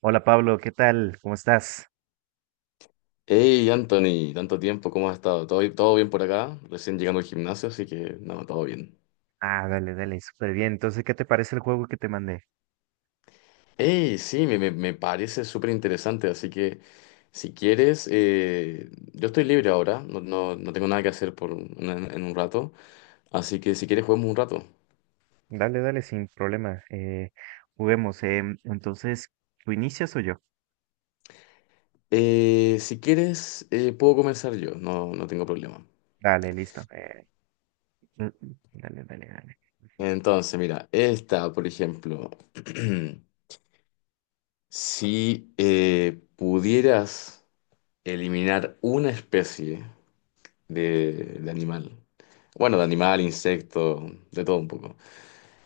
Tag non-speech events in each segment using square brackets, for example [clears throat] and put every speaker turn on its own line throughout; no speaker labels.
Hola Pablo, ¿qué tal? ¿Cómo estás?
Hey Anthony, tanto tiempo, ¿cómo has estado? ¿Todo, todo bien por acá? Recién llegando al gimnasio, así que no, todo bien.
Ah, dale, dale, súper bien. Entonces, ¿qué te parece el juego que te mandé?
Hey, sí, me parece súper interesante, así que si quieres, yo estoy libre ahora, no tengo nada que hacer en un rato, así que si quieres juguemos un rato.
Dale, dale, sin problema. Juguemos. Entonces, ¿tú inicias o yo?
Si quieres, puedo comenzar yo, no tengo problema.
Dale, listo. Dale, dale, dale.
Entonces, mira, esta, por ejemplo, [clears throat] si pudieras eliminar una especie, de, de animal. Bueno, de animal, insecto, de todo un poco.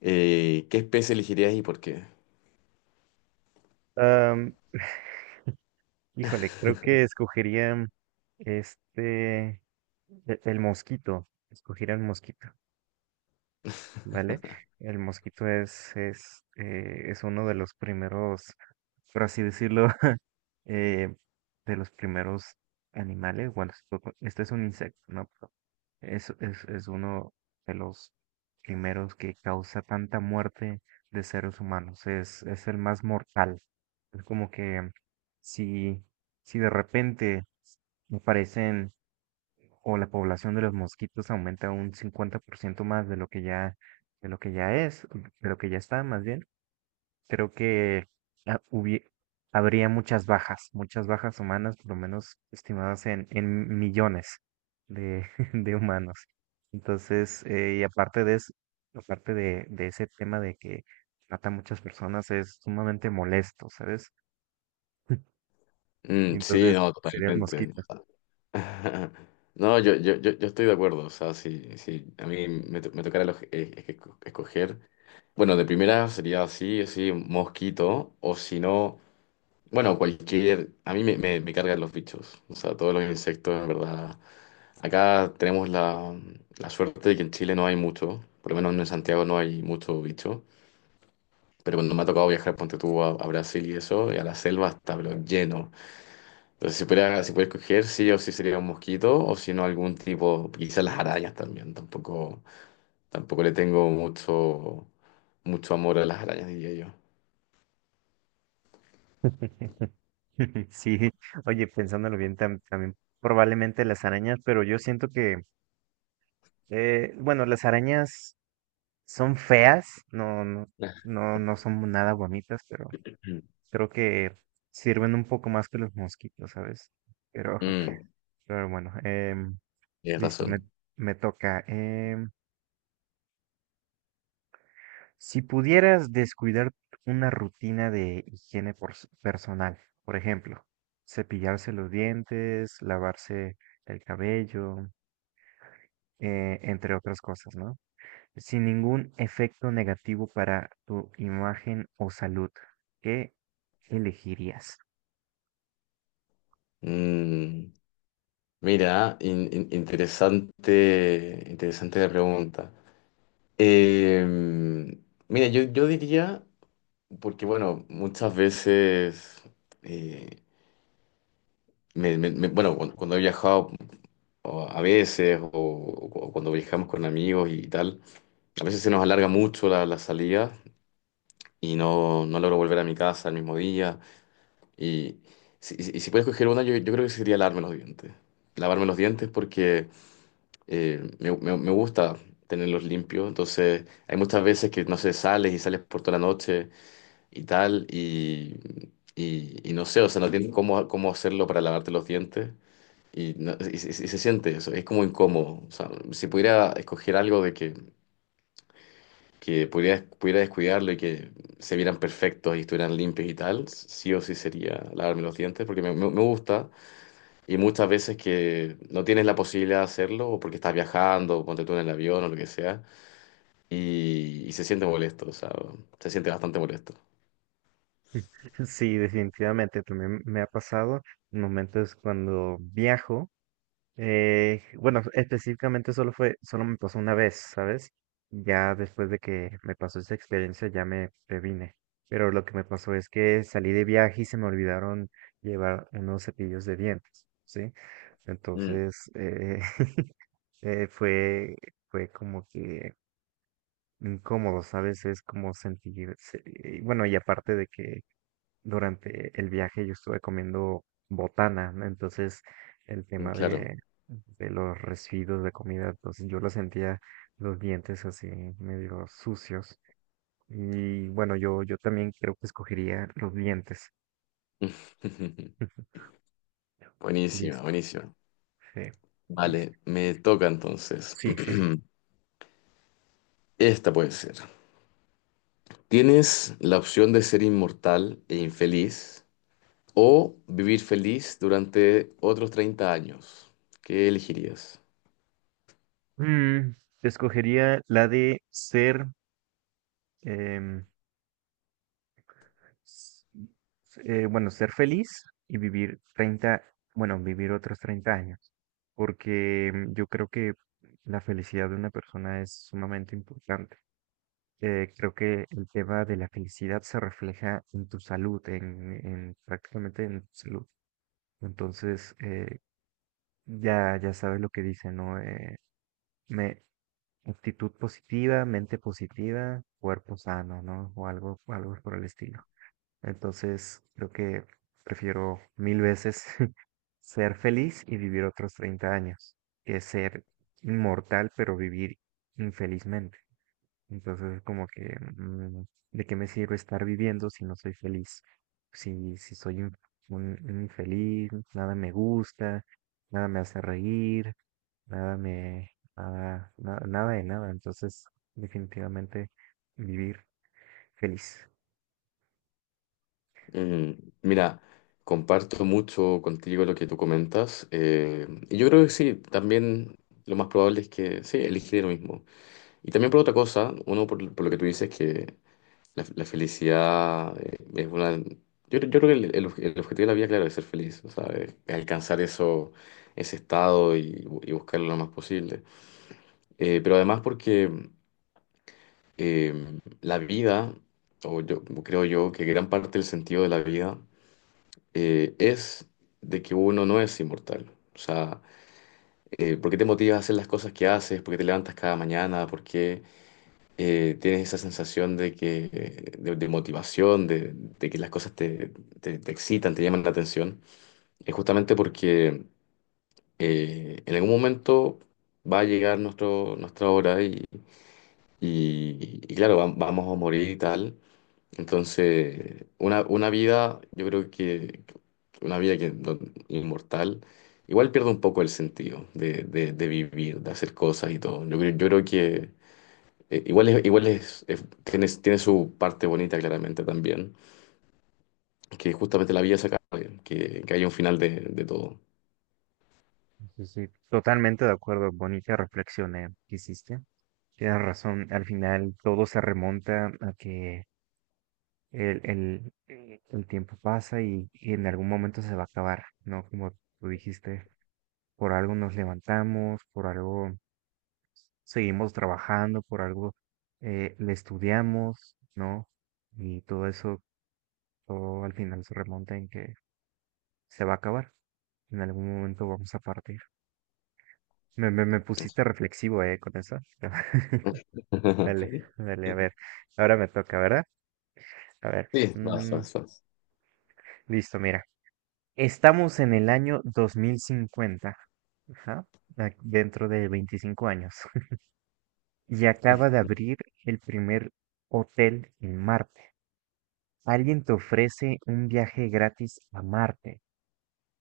¿Qué especie elegirías y por qué?
Am, Híjole, creo que escogería este, el mosquito. Escogería el mosquito, ¿vale? El mosquito es uno de los primeros, por así decirlo, eh, de los primeros animales. Bueno, esto es un insecto, ¿no? Pero es uno de los primeros que causa tanta muerte de seres humanos. Es el más mortal. Es como que si, si de repente aparecen o la población de los mosquitos aumenta un 50% más de lo que ya, de lo que ya es, de lo que ya está más bien, creo que ah, hubie- habría muchas bajas humanas, por lo menos estimadas en millones de, [laughs] de humanos. Entonces, y aparte de eso, aparte de ese tema de que mata a muchas personas, es sumamente molesto, ¿sabes? [laughs]
Mm, sí,
Entonces,
no,
sería el
totalmente.
mosquito.
[laughs] No, yo estoy de acuerdo. O sea, si a mí me tocara es que escoger. Bueno, de primera sería así, así, mosquito, o si no, bueno, cualquier. A mí me cargan los bichos. O sea, todos los insectos, en verdad. Acá tenemos la suerte de que en Chile no hay mucho, por lo menos en Santiago no hay mucho bicho. Pero cuando me ha tocado viajar, ponte tú a Brasil y eso, y a la selva está, pero lleno. Entonces, si pudiera escoger, sí o sí sería un mosquito, o si no, algún tipo, quizás las arañas también. Tampoco le tengo mucho, mucho amor a las arañas, diría yo.
[laughs] [laughs] Sí, oye, pensándolo bien, tam- también probablemente las arañas, pero yo siento que, bueno, las arañas son feas, no, no,
[laughs]
no, no son nada bonitas, pero
[clears throat]
creo que sirven un poco más que los mosquitos, ¿sabes? Pero, [laughs]
Mm,
pero bueno,
tienes
listo,
razón.
me toca. Si pudieras descuidar una rutina de higiene personal, por ejemplo, cepillarse los dientes, lavarse el cabello, entre otras cosas, ¿no? Sin ningún efecto negativo para tu imagen o salud. ¿Qué elegirías?
Mm, Mira, interesante, interesante la pregunta. Em, Mira, yo diría, porque bueno, muchas veces eh, bueno, cuando he viajado o a veces o cuando viajamos con amigos y tal, a veces se nos alarga mucho la salida y no logro volver a mi casa el mismo día. Y si, y si puedes coger una, yo creo que sería lavarme los dientes. Lavarme los dientes porque me gusta tenerlos limpios. Entonces, hay muchas veces que, no sé, sales y sales por toda la noche y tal, y no sé, o sea, no tienes cómo hacerlo para lavarte los dientes. Y se siente eso, es como incómodo. O sea, si pudiera escoger algo de que pudiera descuidarlo y que se vieran perfectos y estuvieran limpios y tal, sí o sí sería lavarme los dientes, porque me gusta. Y muchas veces que no tienes la posibilidad de hacerlo, o porque estás viajando, o ponte tú en el avión o lo que sea, y se siente molesto, o sea, se siente bastante molesto.
[laughs] Sí, definitivamente también me ha pasado en momentos cuando viajo. Bueno, específicamente solo me pasó una vez, ¿sabes? Ya después de que me pasó esa experiencia ya me previne. Pero lo que me pasó es que salí de viaje y se me olvidaron llevar unos cepillos de dientes, ¿sí?
Mm,
Entonces, [laughs] eh, fue, fue como que incómodo, ¿sabes? Es como sentir, se- y bueno, y aparte de que durante el viaje yo estuve comiendo botana, ¿no? Entonces el
mm,
tema
claro.
de los residuos de comida, entonces yo lo sentía los dientes así medio sucios. Y bueno, yo también creo que escogería los dientes.
[laughs]
[laughs]
Buenísima,
Listo,
buenísima.
sí,
Vale,
listo.
me toca entonces.
Sí, sí, sí.
[clears throat] Esta puede ser. Tienes la opción de ser inmortal e infeliz o vivir feliz durante otros 30 años. ¿Qué elegirías?
Mm, escogería la de ser, em, s- bueno, ser feliz y vivir 30 bueno, vivir otros 30 años, porque mm, yo creo que la felicidad de una persona es sumamente importante. Creo que el tema de la felicidad se refleja en tu salud, en prácticamente en tu salud. Entonces, ya, ya sabes lo que dice, ¿no? Me, actitud positiva, mente positiva, cuerpo sano, ¿no? O algo, algo por el estilo. Entonces, creo que prefiero mil veces [laughs] ser feliz y vivir otros 30 años que ser inmortal pero vivir infelizmente. Entonces, es como que, mm, ¿de qué me sirve estar viviendo si no soy feliz? Si soy un infeliz, nada me gusta, nada me hace reír, nada me, nada de nada. Entonces, definitivamente vivir feliz.
Mm, Mira, comparto mucho contigo lo que tú comentas. Y yo creo que sí, también lo más probable es que sí, elegiré lo mismo. Y también por otra cosa, uno por lo que tú dices, que la felicidad es una. Yo creo que el objetivo de la vida, claro, es ser feliz, o sea, es alcanzar eso, ese estado y buscarlo lo más posible. Pero además porque la vida, o yo creo yo que gran parte del sentido de la vida es de que uno no es inmortal. O sea, ¿por qué te motivas a hacer las cosas que haces? ¿Por qué te levantas cada mañana? ¿Por qué? Tienes esa sensación de que, de motivación, de que las cosas te excitan, te llaman la atención, es justamente porque en algún momento va a llegar nuestra hora y claro, vamos a morir y tal. Entonces, una vida, yo creo que una vida que, no- inmortal, igual pierde un poco el sentido de vivir, de hacer cosas y todo. Yo creo que tiene su parte bonita claramente también, que justamente la vida se acabe, que haya un final de todo.
Sí, sí, totalmente de acuerdo. Bonita reflexión que hiciste. Tienes razón. Al final todo se remonta a que el tiempo pasa y en algún momento se va a acabar, ¿no? Como tú dijiste, por algo nos levantamos, por algo seguimos trabajando, por algo le estudiamos, ¿no? Y todo eso, todo al final se remonta en que se va a acabar. En algún momento vamos a partir. Me pusiste reflexivo, con eso. [laughs] Dale,
[laughs]
dale, a ver. Ahora me toca, ¿verdad? A ver.
Sí, vas, vas, vas.
Listo, mira. Estamos en el año 2050. Ajá. a- Dentro de 25 años. [laughs] Y acaba de abrir
[laughs]
el primer hotel en Marte. Alguien te ofrece un viaje gratis a Marte.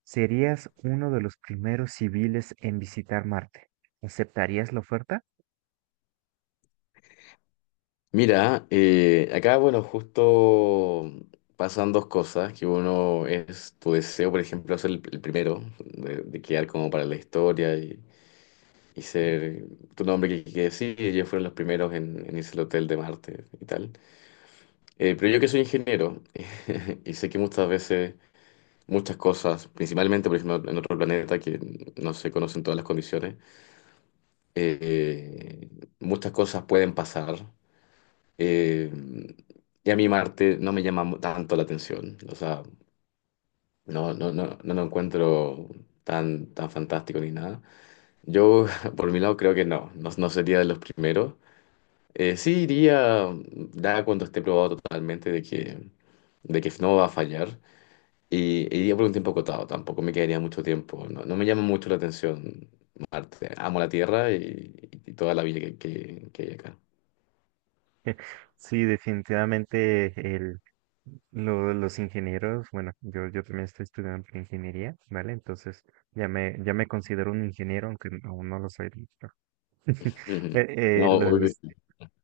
Serías uno de los primeros civiles en visitar Marte. ¿Aceptarías la oferta?
Mira, acá, bueno, justo pasan dos cosas, que uno es tu deseo, por ejemplo, ser el primero, de quedar como para la historia y ser tu nombre que sí, ellos fueron los primeros en irse al hotel de Marte y tal. Pero yo que soy ingeniero [laughs] y sé que muchas veces muchas cosas, principalmente, por ejemplo, en otro planeta que no se conocen todas las condiciones. Eh, Muchas cosas pueden pasar. Eh, y a mí Marte no me llama tanto la atención. O sea, no lo encuentro tan, tan fantástico ni nada. Yo, [laughs] por mi lado, creo que no sería de los primeros. Sí iría, ya cuando esté probado totalmente de que no va a fallar. Y iría por un tiempo acotado, tampoco me quedaría mucho tiempo. No, no me llama mucho la atención Marte. Amo la Tierra y toda la vida que hay acá.
[laughs] Sí, definitivamente el, los ingenieros, bueno, yo también estoy estudiando ingeniería, ¿vale? Entonces ya me considero un ingeniero, aunque aún no lo soy del todo. [laughs]
Ujú.
Eh, eh,
No,
lo-
obvio
los,
que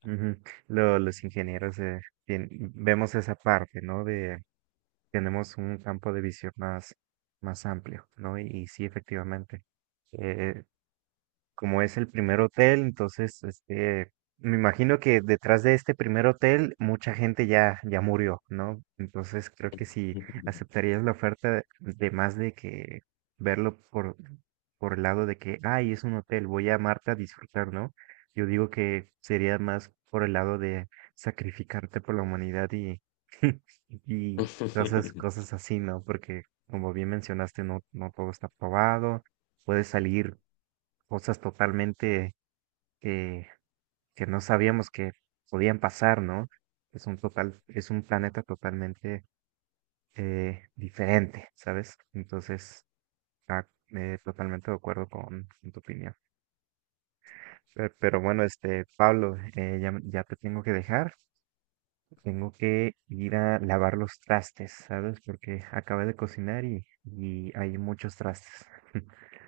ujú, los ingenieros vemos esa parte, ¿no? De tenemos un campo de visión más, más amplio, ¿no? Y sí, efectivamente. eh, Como es el primer hotel, entonces, este, me imagino que detrás de este primer hotel mucha gente ya murió, ¿no? Entonces creo que si aceptarías la oferta de más de que verlo por el lado de que, ay, es un hotel, voy a amarte a disfrutar, ¿no? Yo digo que sería más por el lado de sacrificarte por la humanidad y cosas,
sí. [laughs]
cosas así, ¿no? Porque como bien mencionaste, no, no todo está probado, puede salir cosas totalmente que, que no sabíamos que podían pasar, ¿no? Es un total, es un planeta totalmente diferente, ¿sabes? Entonces, ah, totalmente de acuerdo con tu opinión. Pe- Pero, bueno, este, Pablo, ya, ya te tengo que dejar, tengo que ir a lavar los trastes, ¿sabes? Porque acabé de cocinar y hay muchos trastes. [laughs]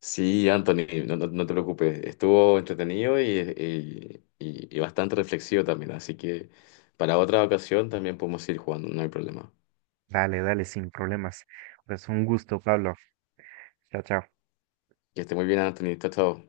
Sí, Anthony, no te preocupes. Estuvo entretenido y bastante reflexivo también. Así que para otra ocasión también podemos ir jugando, no hay problema.
Dale, dale, sin problemas. Pues un gusto, Pablo. Chao, chao.
Que esté muy bien, Anthony. Chao, chao.